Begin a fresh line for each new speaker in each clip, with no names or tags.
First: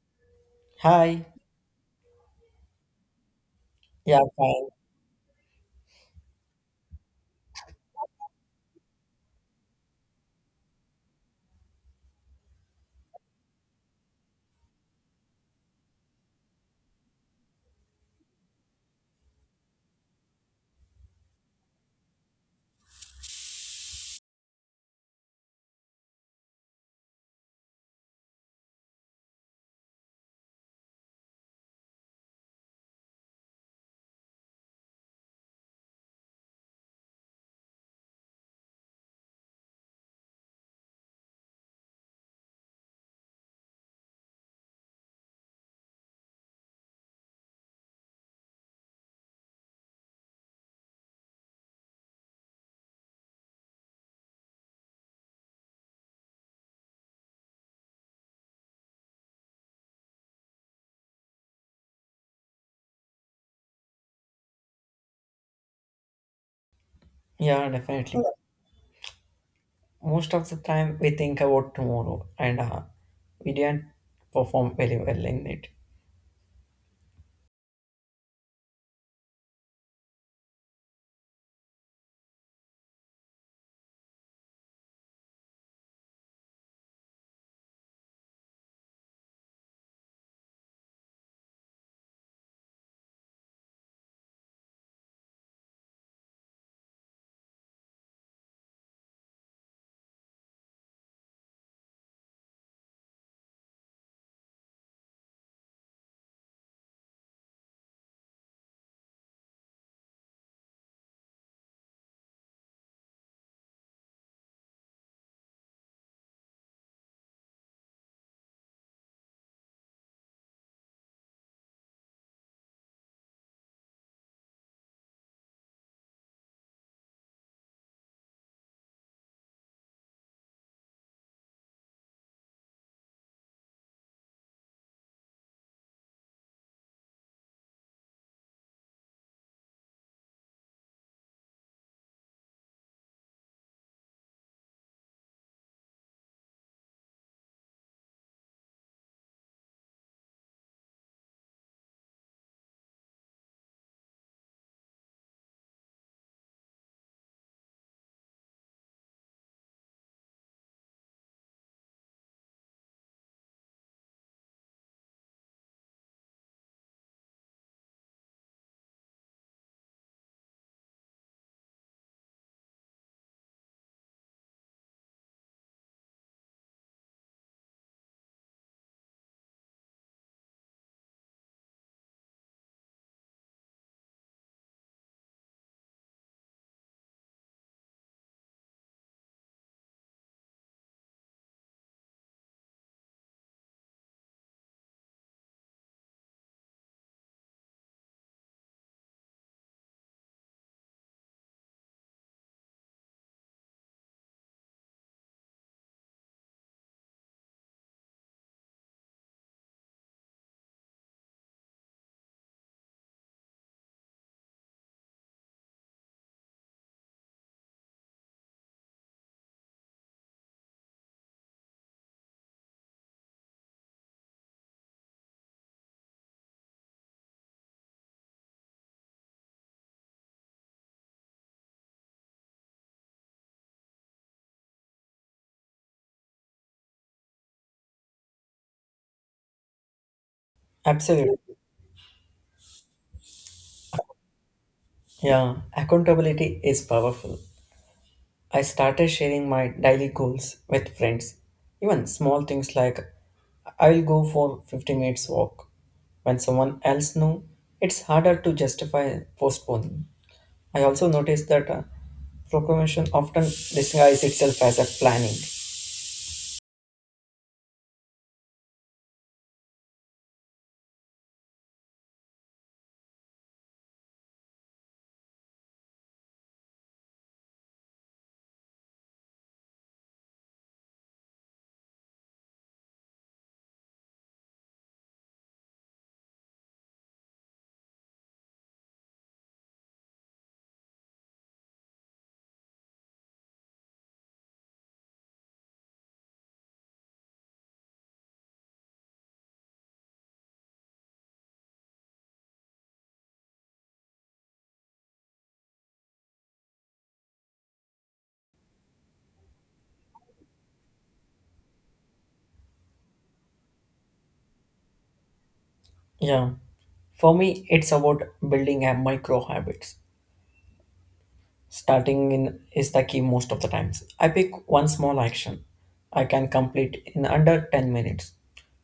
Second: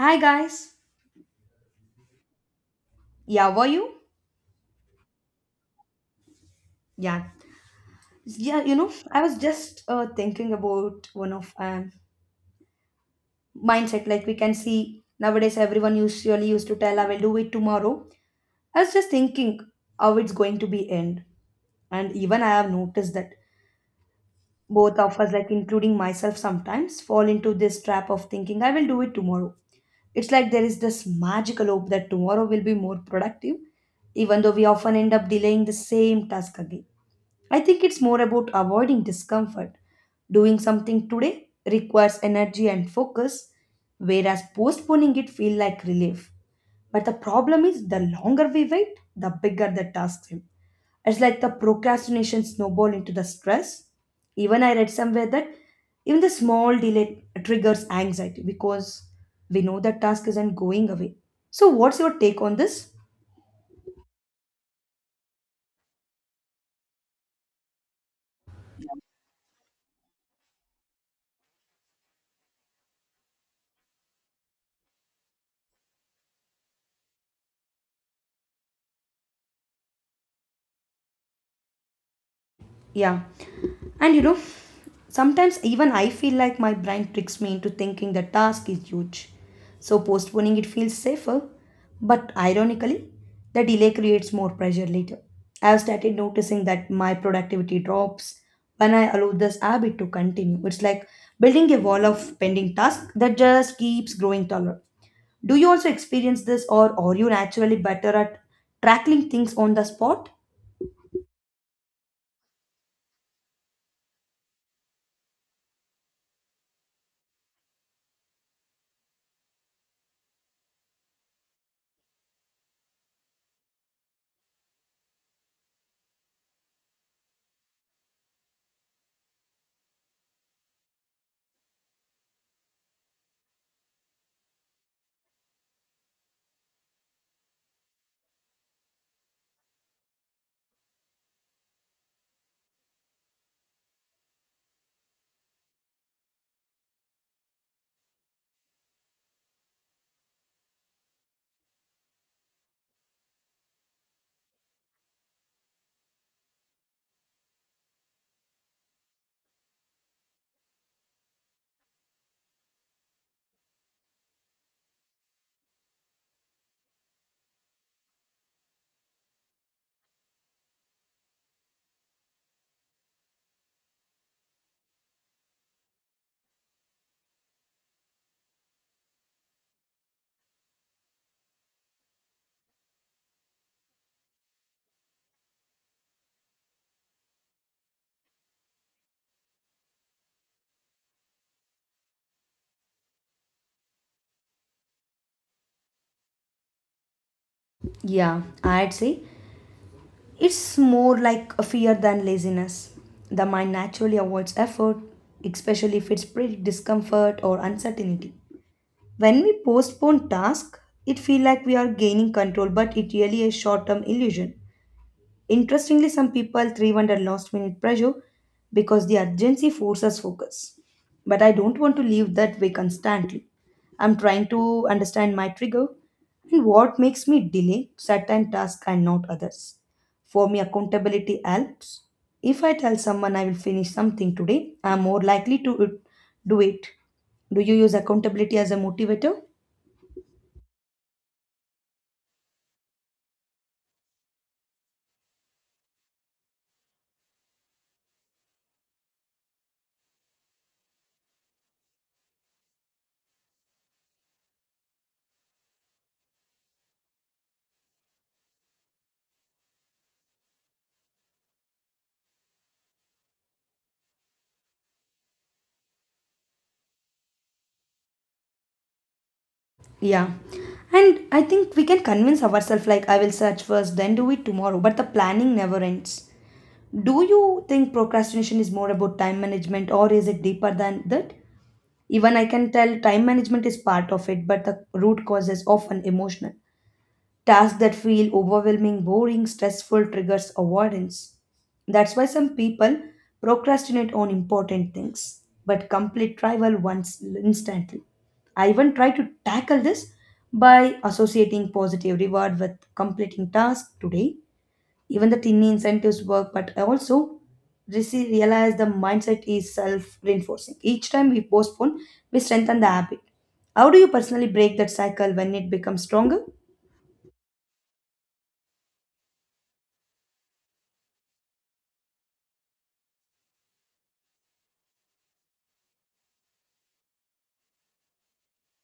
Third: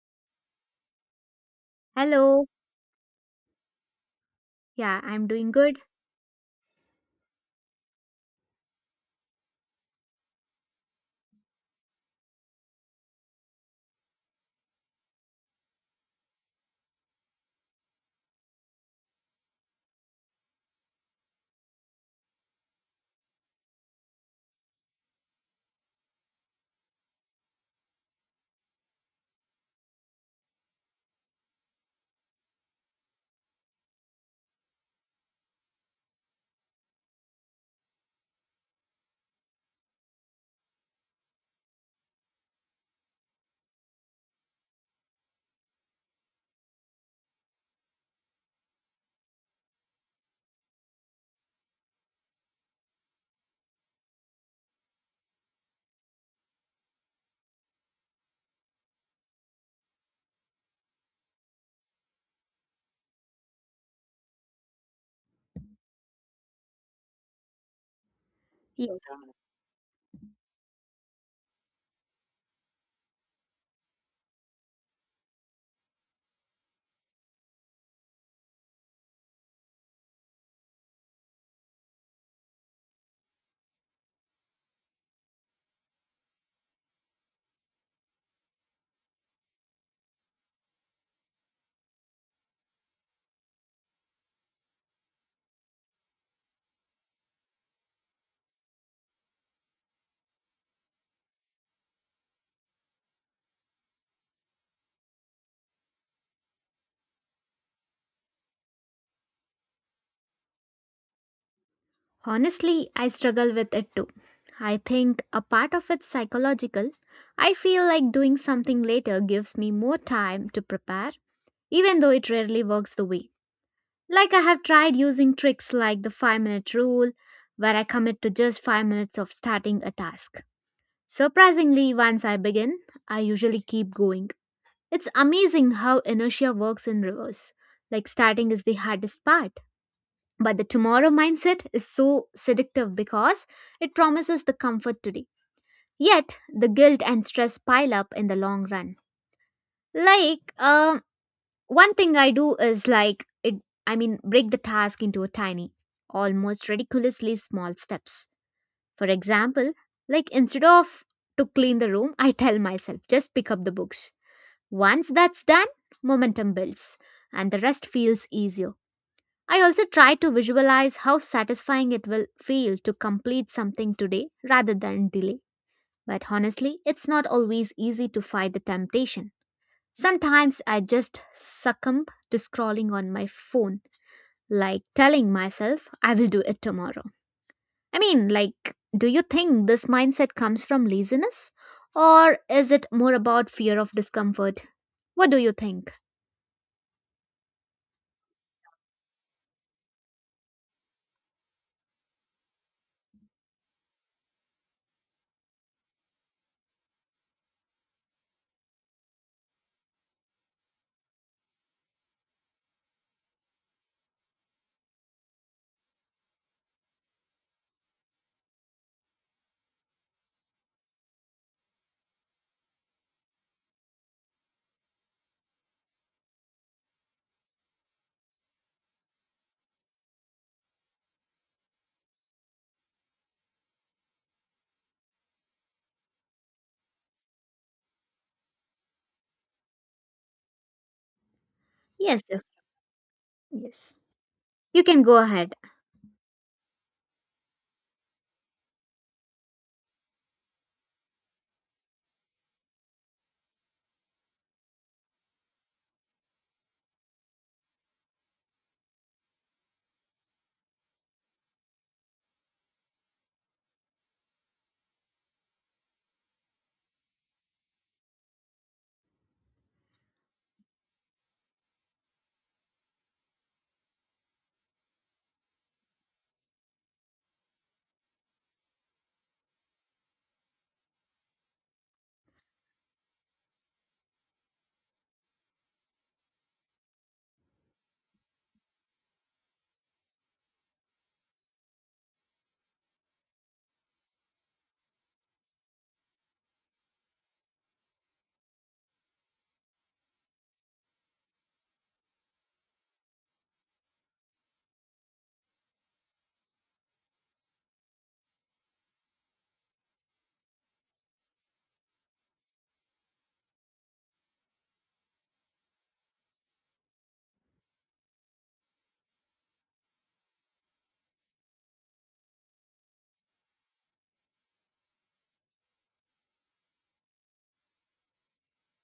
Hi guys.
Hi.
Hello.
Yeah, were you?
Yeah, fine.
Yeah, I'm doing good.
Yeah. Yeah, you know, I was just thinking about one of mindset. Like we can see nowadays, everyone usually used to tell, "I will do it tomorrow." I was just thinking how it's going to be end, and even I have noticed that both of us, like including myself, sometimes fall into this trap of thinking, "I will do it tomorrow." It's like there is this magical hope that tomorrow will be more productive, even though we often end up delaying the same task again. I think it's more about avoiding discomfort. Doing something today requires energy and focus, whereas postponing it feels like relief. But the problem is, the longer we wait, the bigger the task seems. It's like the procrastination snowball into the stress. Even I read somewhere that even the small delay triggers anxiety because we know that task isn't going away. So what's your take on this?
Yeah, definitely.
Yes.
Most of the time we think about tomorrow and we didn't perform very well in it.
Yeah. And you know, sometimes even I feel like my brain tricks me into thinking the task is huge. So postponing it feels safer. But ironically, the delay creates more pressure later. I've started noticing that my productivity drops when I allow this habit to continue. It's like building a wall of pending tasks that just keeps growing taller. Do you also experience this, or are you naturally better at tackling things on the spot?
Honestly, I struggle with it too. I think a part of it's psychological. I feel like doing something later gives me more time to prepare, even though it rarely works the way. Like I have tried using tricks like the 5-minute rule, where I commit to just 5 minutes of starting a task. Surprisingly, once I begin, I usually keep going. It's amazing how inertia works in reverse. Like starting is the hardest part. But the tomorrow mindset is so seductive because it promises the comfort today. Yet, the guilt and stress pile up in the long run. Like, um, one thing I do is break the task into a tiny, almost ridiculously small steps. For example, like instead of to clean the room, I tell myself, just pick up the books. Once that's done, momentum builds and the rest feels easier. I also try to visualize how satisfying it will feel to complete something today rather than delay. But honestly, it's not always easy to fight the temptation. Sometimes I just succumb to scrolling on my phone, like telling myself I will do it tomorrow. I mean, like, do you think this mindset comes from laziness? Or is it more about fear of discomfort? What do you think?
Yeah, I'd say it's more like a fear than laziness. The mind naturally avoids effort, especially if it's pretty discomfort or uncertainty. When we postpone tasks, it feels like we are gaining control, but it really is short-term illusion. Interestingly, some people thrive under last minute pressure because the urgency forces focus. But I don't want to live that way constantly. I'm trying to understand my trigger and what makes me delay certain tasks and not others. For me, accountability helps. If I tell someone I will finish something today, I'm more likely to do it. Do you use accountability as a motivator?
Absolutely.
Yes, yes, yes. You can go ahead.
Yeah, accountability is powerful. I started sharing my daily goals with friends. Even small things like I will go for 50 minutes walk. When someone else knows, it's harder to justify postponing. I also noticed that proclamation often disguises itself as a planning.
Yeah. And I think we can convince ourselves like I will search first, then do it tomorrow, but the planning never ends. Do you think procrastination is more about time management or is it deeper than that? Even I can tell time management is part of it, but the root cause is often emotional. Tasks that feel overwhelming, boring, stressful triggers avoidance. That's why some people procrastinate on important things but complete trivial ones instantly. I even try to tackle this by associating positive reward with completing tasks today. Even the tiny incentives work, but I also realize the mindset is self reinforcing. Each time we postpone, we strengthen the habit. How do you personally break that cycle when it becomes stronger?
Yeah. For me, it's about building a micro habits. Starting in is the key most of the times. I pick one small action I can complete in under 10 minutes.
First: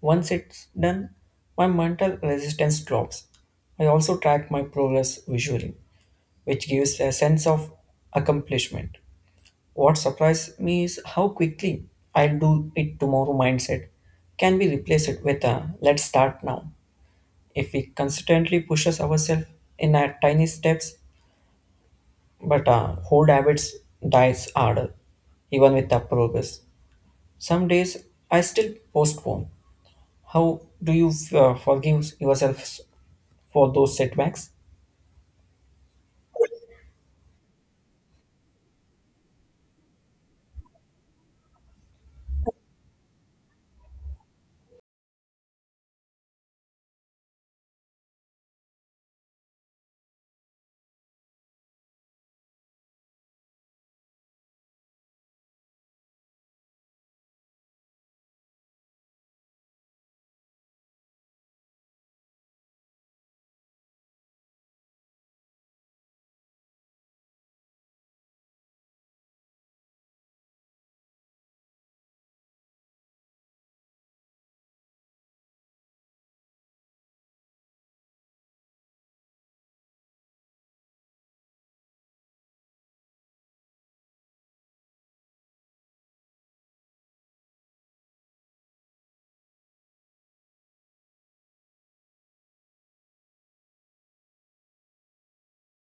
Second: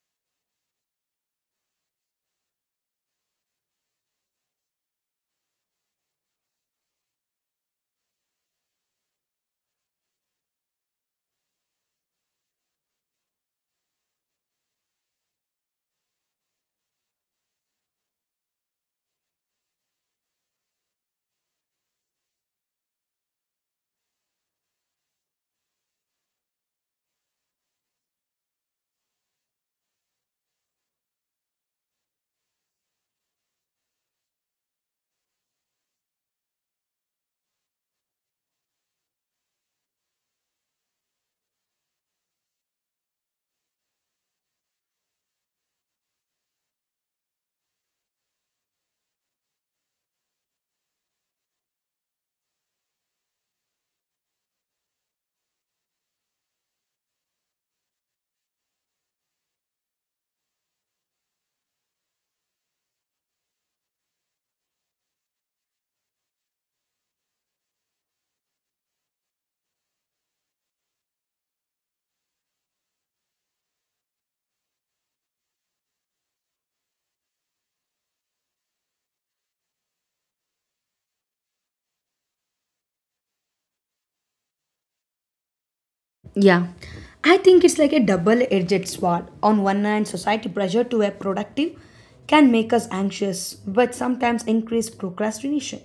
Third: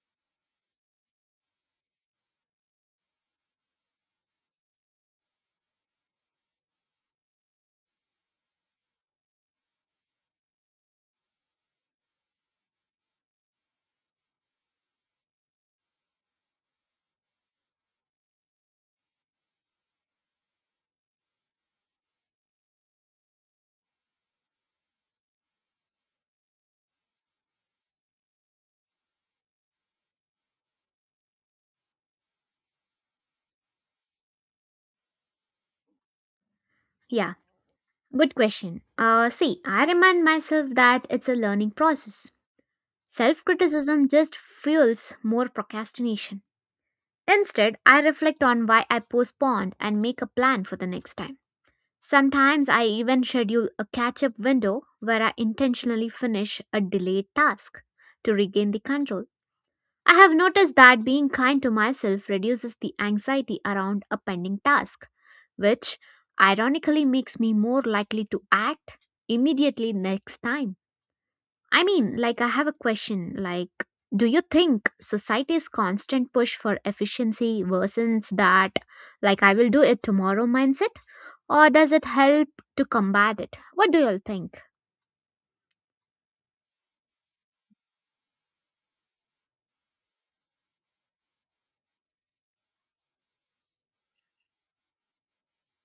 Once it's done, my mental resistance drops. I also track my progress visually, which gives a sense of accomplishment. What surprised me is how quickly I'll do it tomorrow mindset can be replaced with a let's start now. If we consistently pushes ourselves in our tiny steps, but old habits dies harder, even with the progress. Some days I still postpone. How do you forgive yourself for those setbacks?
Yeah. Good question. See, I remind myself that it's a learning process. Self criticism just fuels more procrastination. Instead, I reflect on why I postponed and make a plan for the next time. Sometimes I even schedule a catch up window where I intentionally finish a delayed task to regain the control. I have noticed that being kind to myself reduces the anxiety around a pending task which ironically makes me more likely to act immediately next time. I mean, like, I have a question like, do you think society's constant push for efficiency worsens that, like, I will do it tomorrow mindset? Or does it help to combat it? What do you all think?
Yeah, I think it's like a double edged sword. On one hand, society pressure to be productive can make us anxious, but sometimes increase procrastination.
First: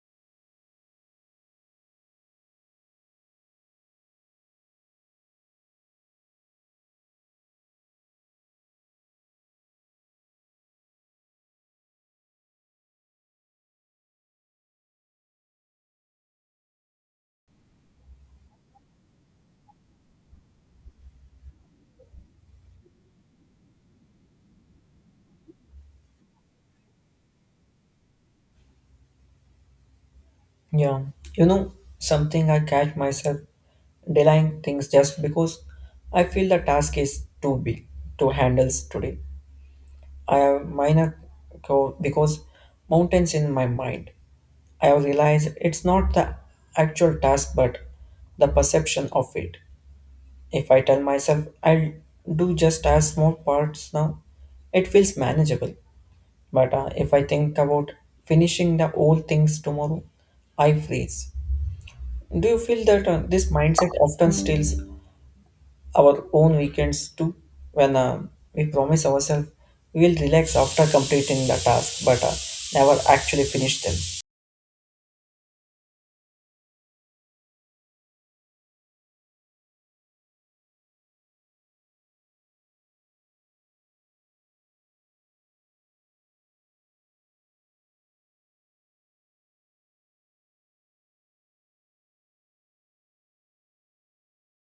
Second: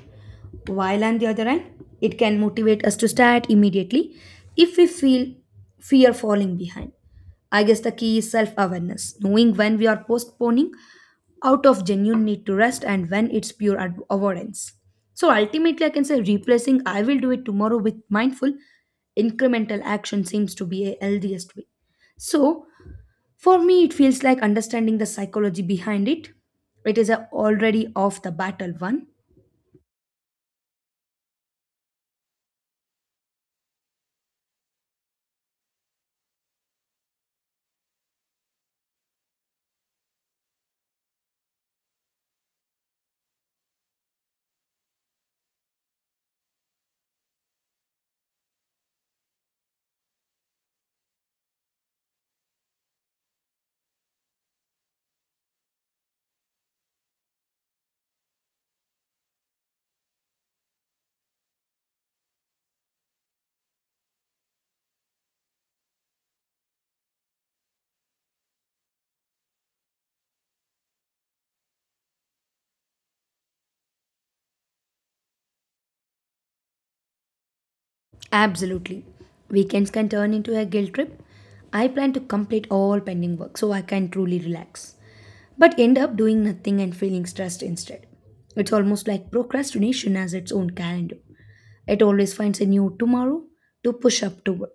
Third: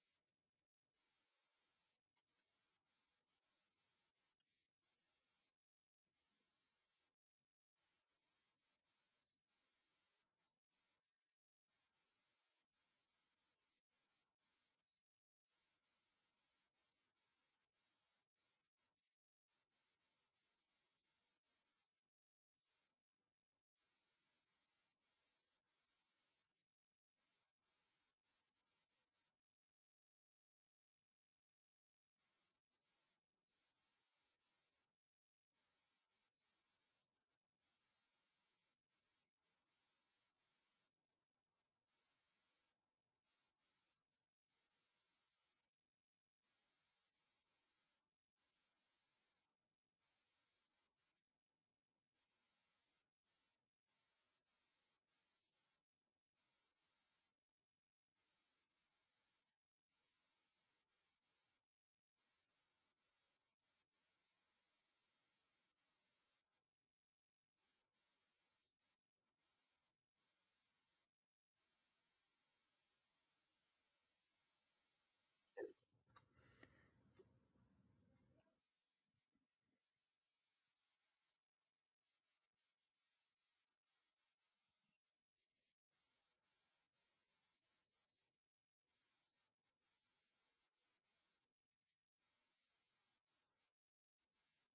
While on the other hand, it can motivate us to start immediately if we feel fear falling behind. I guess the key is self awareness, knowing when we are postponing out of genuine need to rest and when it's pure avoidance. So ultimately, I can say replacing I will do it tomorrow with mindful, incremental action seems to be a healthiest way. So for me, it feels like understanding the psychology behind it. It is a already off the battle one.
Yeah, you know something I catch myself delaying things just because I feel the task is too big to handle today. I have minor because mountains in my mind. I have realized it's not the actual task but the perception of it. If I tell myself I'll do just as small parts now, it feels manageable. But if I think about finishing the old things tomorrow, I freeze. Do you feel that this mindset often steals our own weekends too? When we promise ourselves we will relax after completing the task but never actually finish them.
Absolutely. Weekends can turn into a guilt trip. I plan to complete all pending work so I can truly relax, but end up doing nothing and feeling stressed instead. It's almost like procrastination has its own calendar. It always finds a new tomorrow to push up to,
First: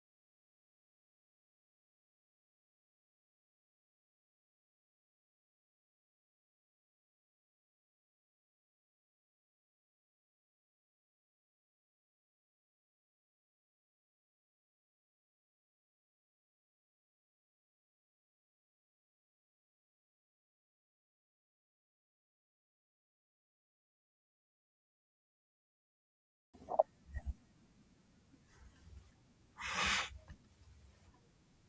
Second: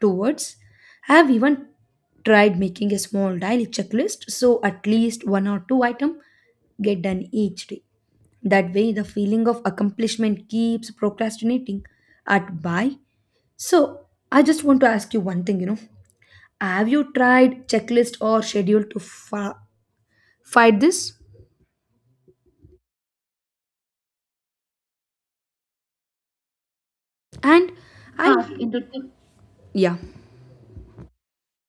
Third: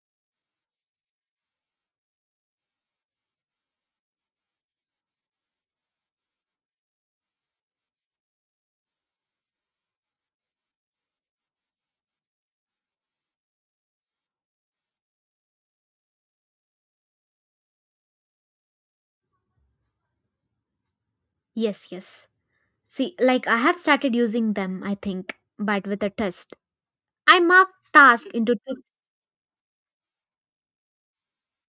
towards. I have even tried making a small daily checklist so at least one or two item get done each day. That way, the feeling of accomplishment keeps procrastinating at by. So, I just want to ask you one thing, you know. Have you tried checklist or schedule to fight this?
Yes. See, like, I have started using them, I think, but with a test. I mark
And I
task
half
into
into
two.
two. Yeah,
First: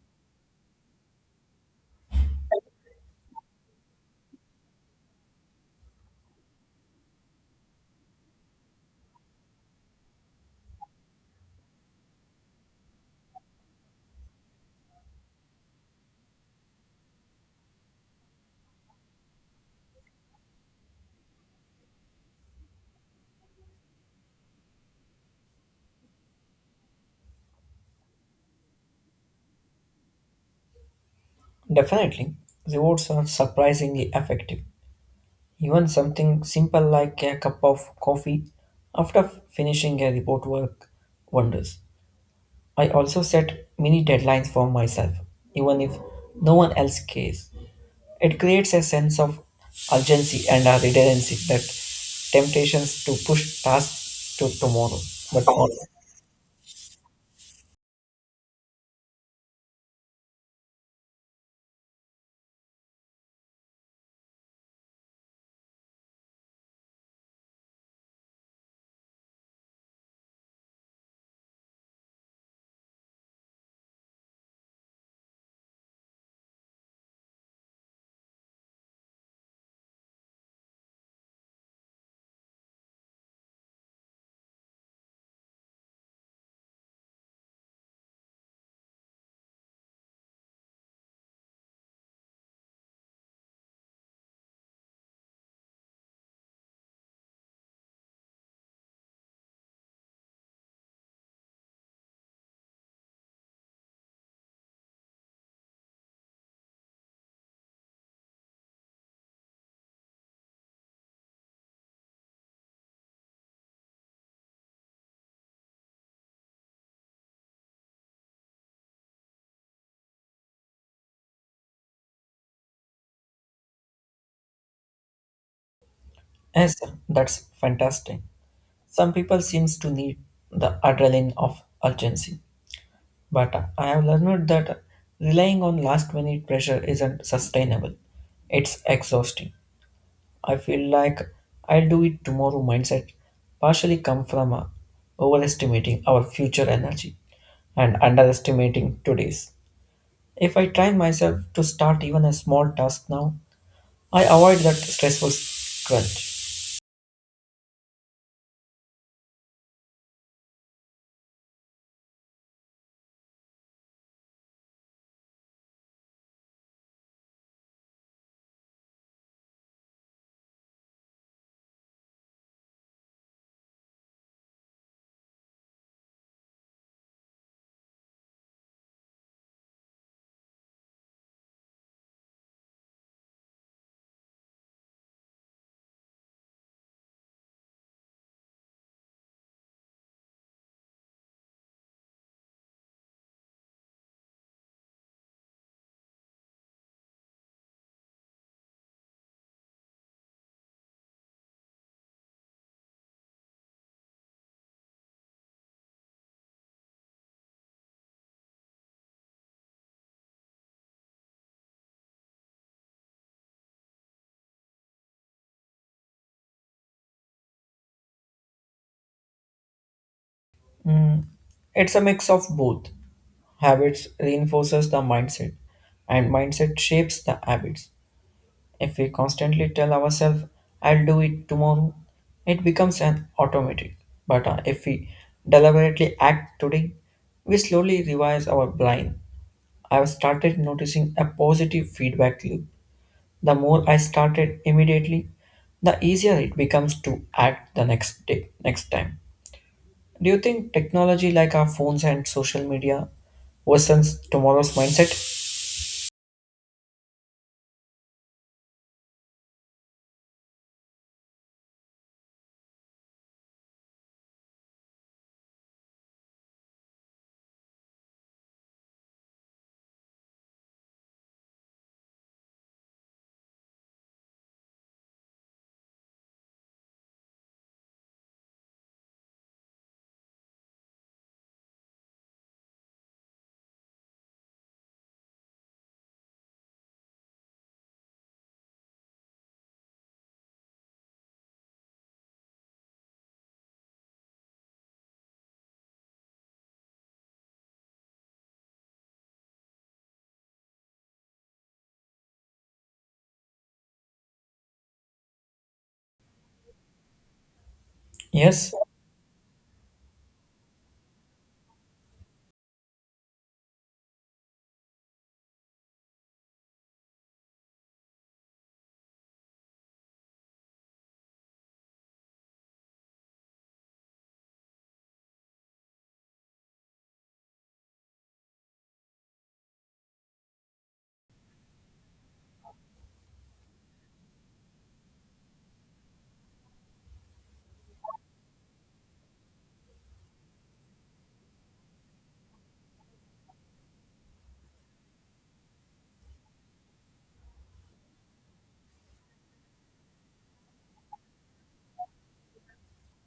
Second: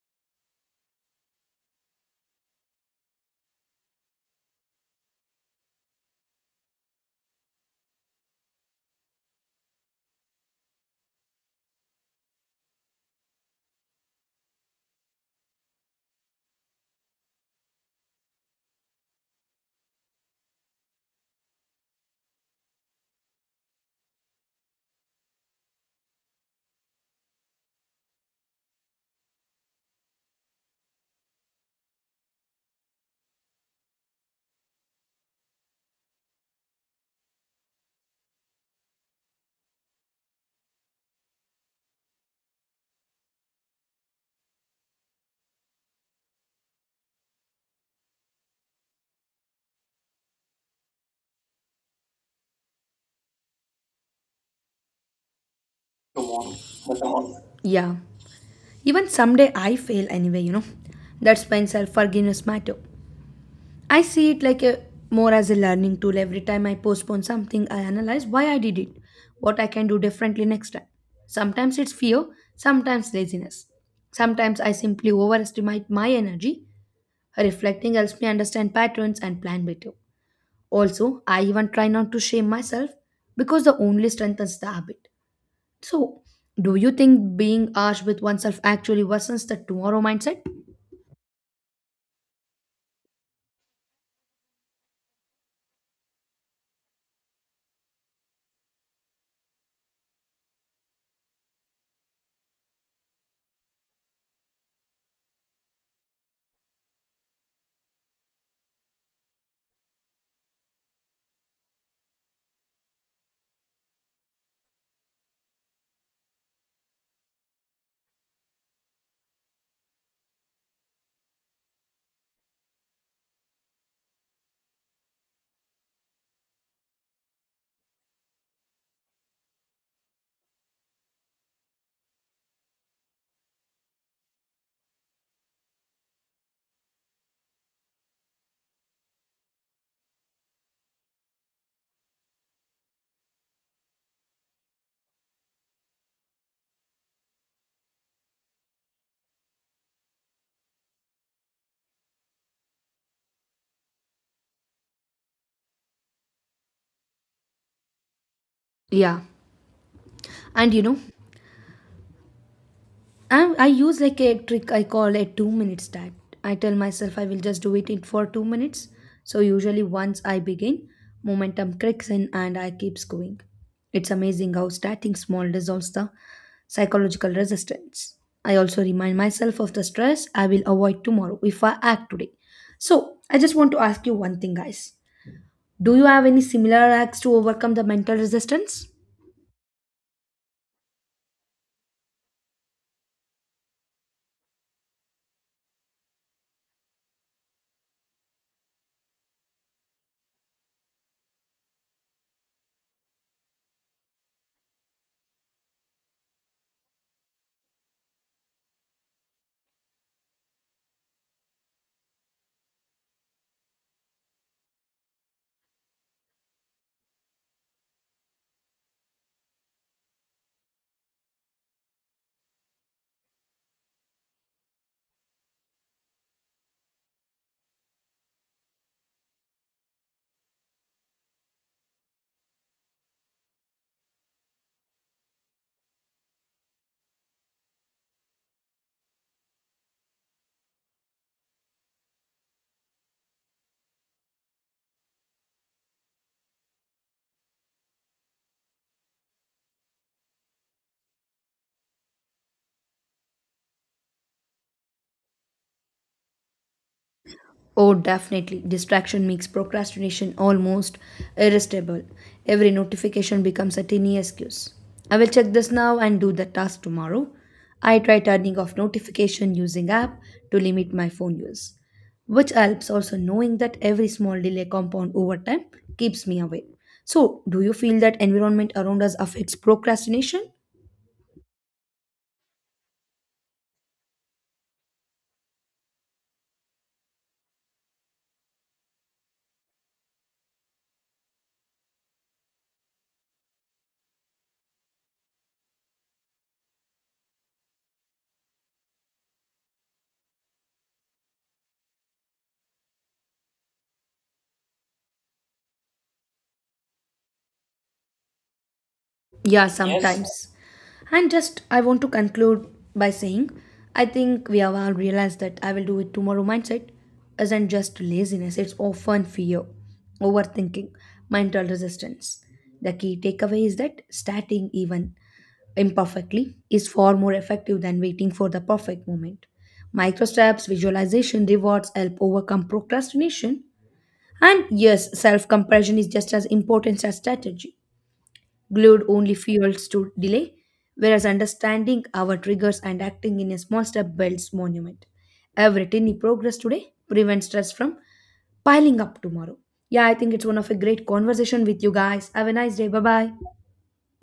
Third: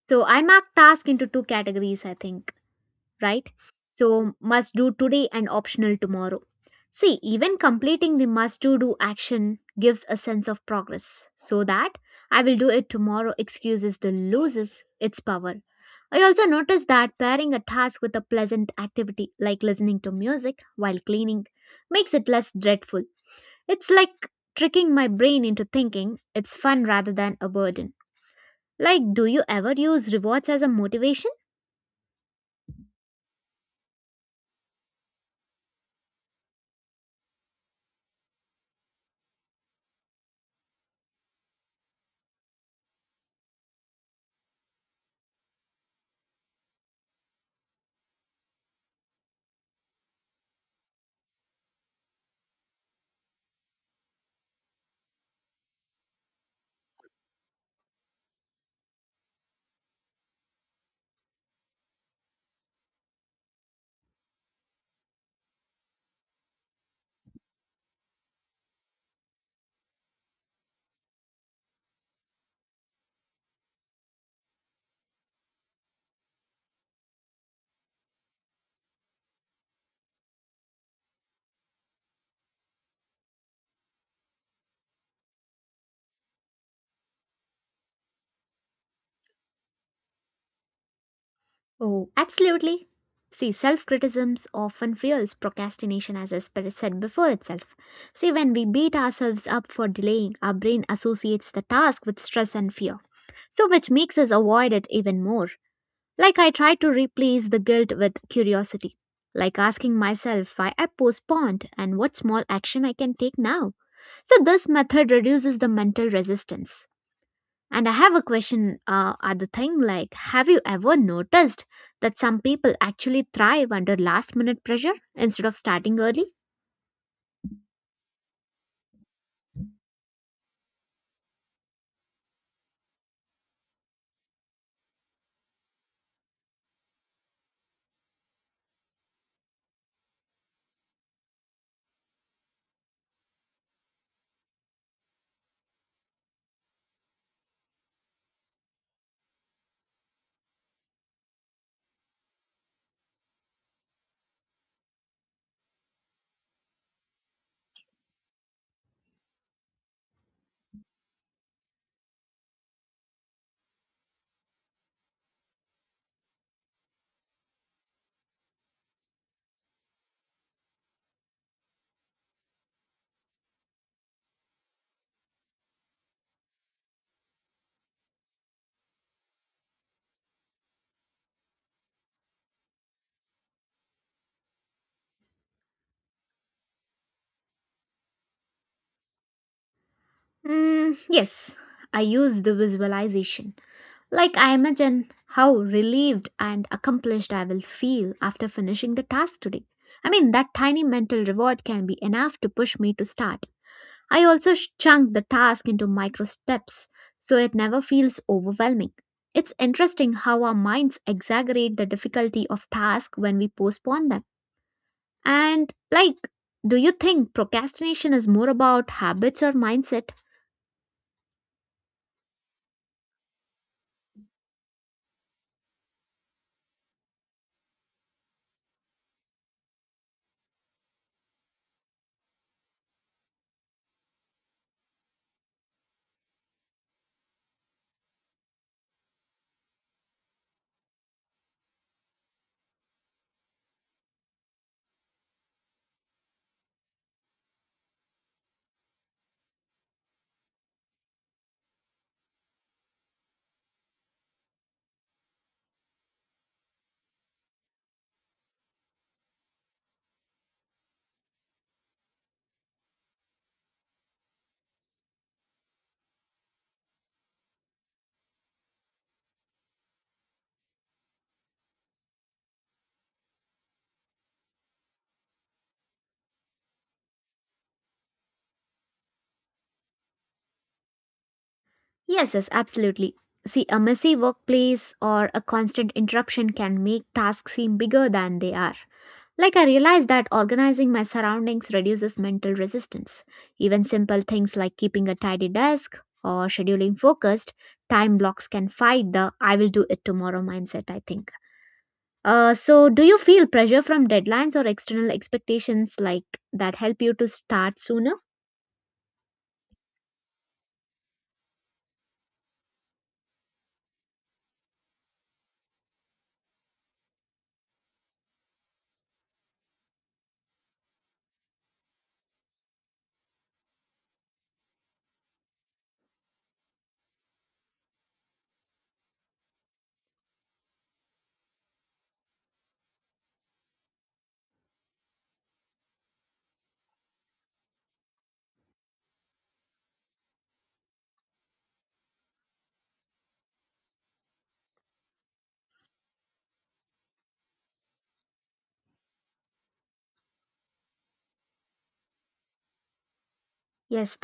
So I mark task into two categories, I think. Right? So, must do today and optional tomorrow. See, even completing the must to do action gives a sense of progress. So that I will do it tomorrow excuses the loses its power. I also noticed that pairing a task with a pleasant activity like listening to music while cleaning makes it less dreadful. It's like tricking my brain into thinking it's fun rather than a burden. Like, do you ever use rewards as a motivation?
Definitely, rewards are surprisingly effective. Even something simple like a cup of coffee after finishing a report work wonders. I also set mini deadlines for myself, even if no one else cares. It creates a sense of urgency and a redundancy that temptations to push tasks to tomorrow. But
yeah. Even someday I fail anyway, you know. That's when self forgiveness matter. I see it like a more as a learning tool. Every time I postpone something, I analyze why I did it, what I can do differently next time. Sometimes it's fear, sometimes laziness. Sometimes I simply overestimate my energy. Reflecting helps me understand patterns and plan better. Also, I even try not to shame myself because the only strengthens the habit. So, do you think being harsh with oneself actually worsens the tomorrow mindset?
Oh, absolutely. See, self criticism often fuels procrastination, as I said before itself. See, when we beat ourselves up for delaying, our brain associates the task with stress and fear, so which makes us avoid it even more. Like I try to replace the guilt with curiosity, like asking myself why I postponed and what small action I can take now. So, this method reduces the mental resistance. And I have a question at thing like, have you ever noticed that some people actually thrive under last minute pressure instead of starting early?
yes, sir, that's fantastic. Some people seems to need the adrenaline of urgency. But I have learned that relying on last minute pressure isn't sustainable. It's exhausting. I feel like I'll do it tomorrow mindset partially come from overestimating our future energy and underestimating today's. If I train myself to start even a small task now, I avoid that stressful crunch.
Yeah. And you know, I use like a trick I call a 2 minutes stat. I tell myself I will just do it in for 2 minutes. So usually once I begin, momentum kicks in and I keeps going. It's amazing how starting small dissolves the psychological resistance. I also remind myself of the stress I will avoid tomorrow if I act today. So I just want to ask you one thing, guys. Do you have any similar acts to overcome the mental resistance?
Mm, yes, I use the visualization. Like, I imagine how relieved and accomplished I will feel after finishing the task today. I mean, that tiny mental reward can be enough to push me to start. I also chunk the task into micro steps so it never feels overwhelming. It's interesting how our minds exaggerate the difficulty of tasks when we postpone them. And, like, do you think procrastination is more about habits or mindset?
Mm, it's a mix of both. Habits reinforces the mindset and mindset shapes the habits. If we constantly tell ourselves, I'll do it tomorrow, it becomes an automatic. But if we deliberately act today, we slowly revise our blind. I've started noticing a positive feedback loop. The more I started immediately, the easier it becomes to act the next day, next time. Do you think technology like our phones and social media worsens tomorrow's mindset?
Oh, definitely. Distraction makes procrastination almost irresistible. Every notification becomes a tiny excuse. I will check this now and do the task tomorrow. I try turning off notification using app to limit my phone use, which helps. Also knowing that every small delay compound over time keeps me away. So, do you feel that environment around us affects procrastination?
Yes, absolutely. See, a messy workplace or a constant interruption can make tasks seem bigger than they are. Like, I realized that organizing my surroundings reduces mental resistance. Even simple things like keeping a tidy desk or scheduling focused time blocks can fight the I will do it tomorrow mindset, I think. So, do you feel pressure from deadlines or external expectations like that help you to start sooner?
Yes,
Yeah, yes, sometimes. And just, I want to conclude by saying, I think we have all realized that I will do it tomorrow mindset isn't just laziness, it's often fear, overthinking, mental resistance. The key takeaway is that starting even imperfectly is far more effective than waiting for the perfect moment. Micro steps, visualization, rewards help overcome procrastination. And yes, self comparison is just as important as strategy. Glued only fuels to delay, whereas understanding our triggers and acting in a small step builds monument. Every tiny progress today prevents stress from piling up tomorrow. Yeah, I think it's one of a great conversation with you guys. Have a nice day. Bye bye.
Yes,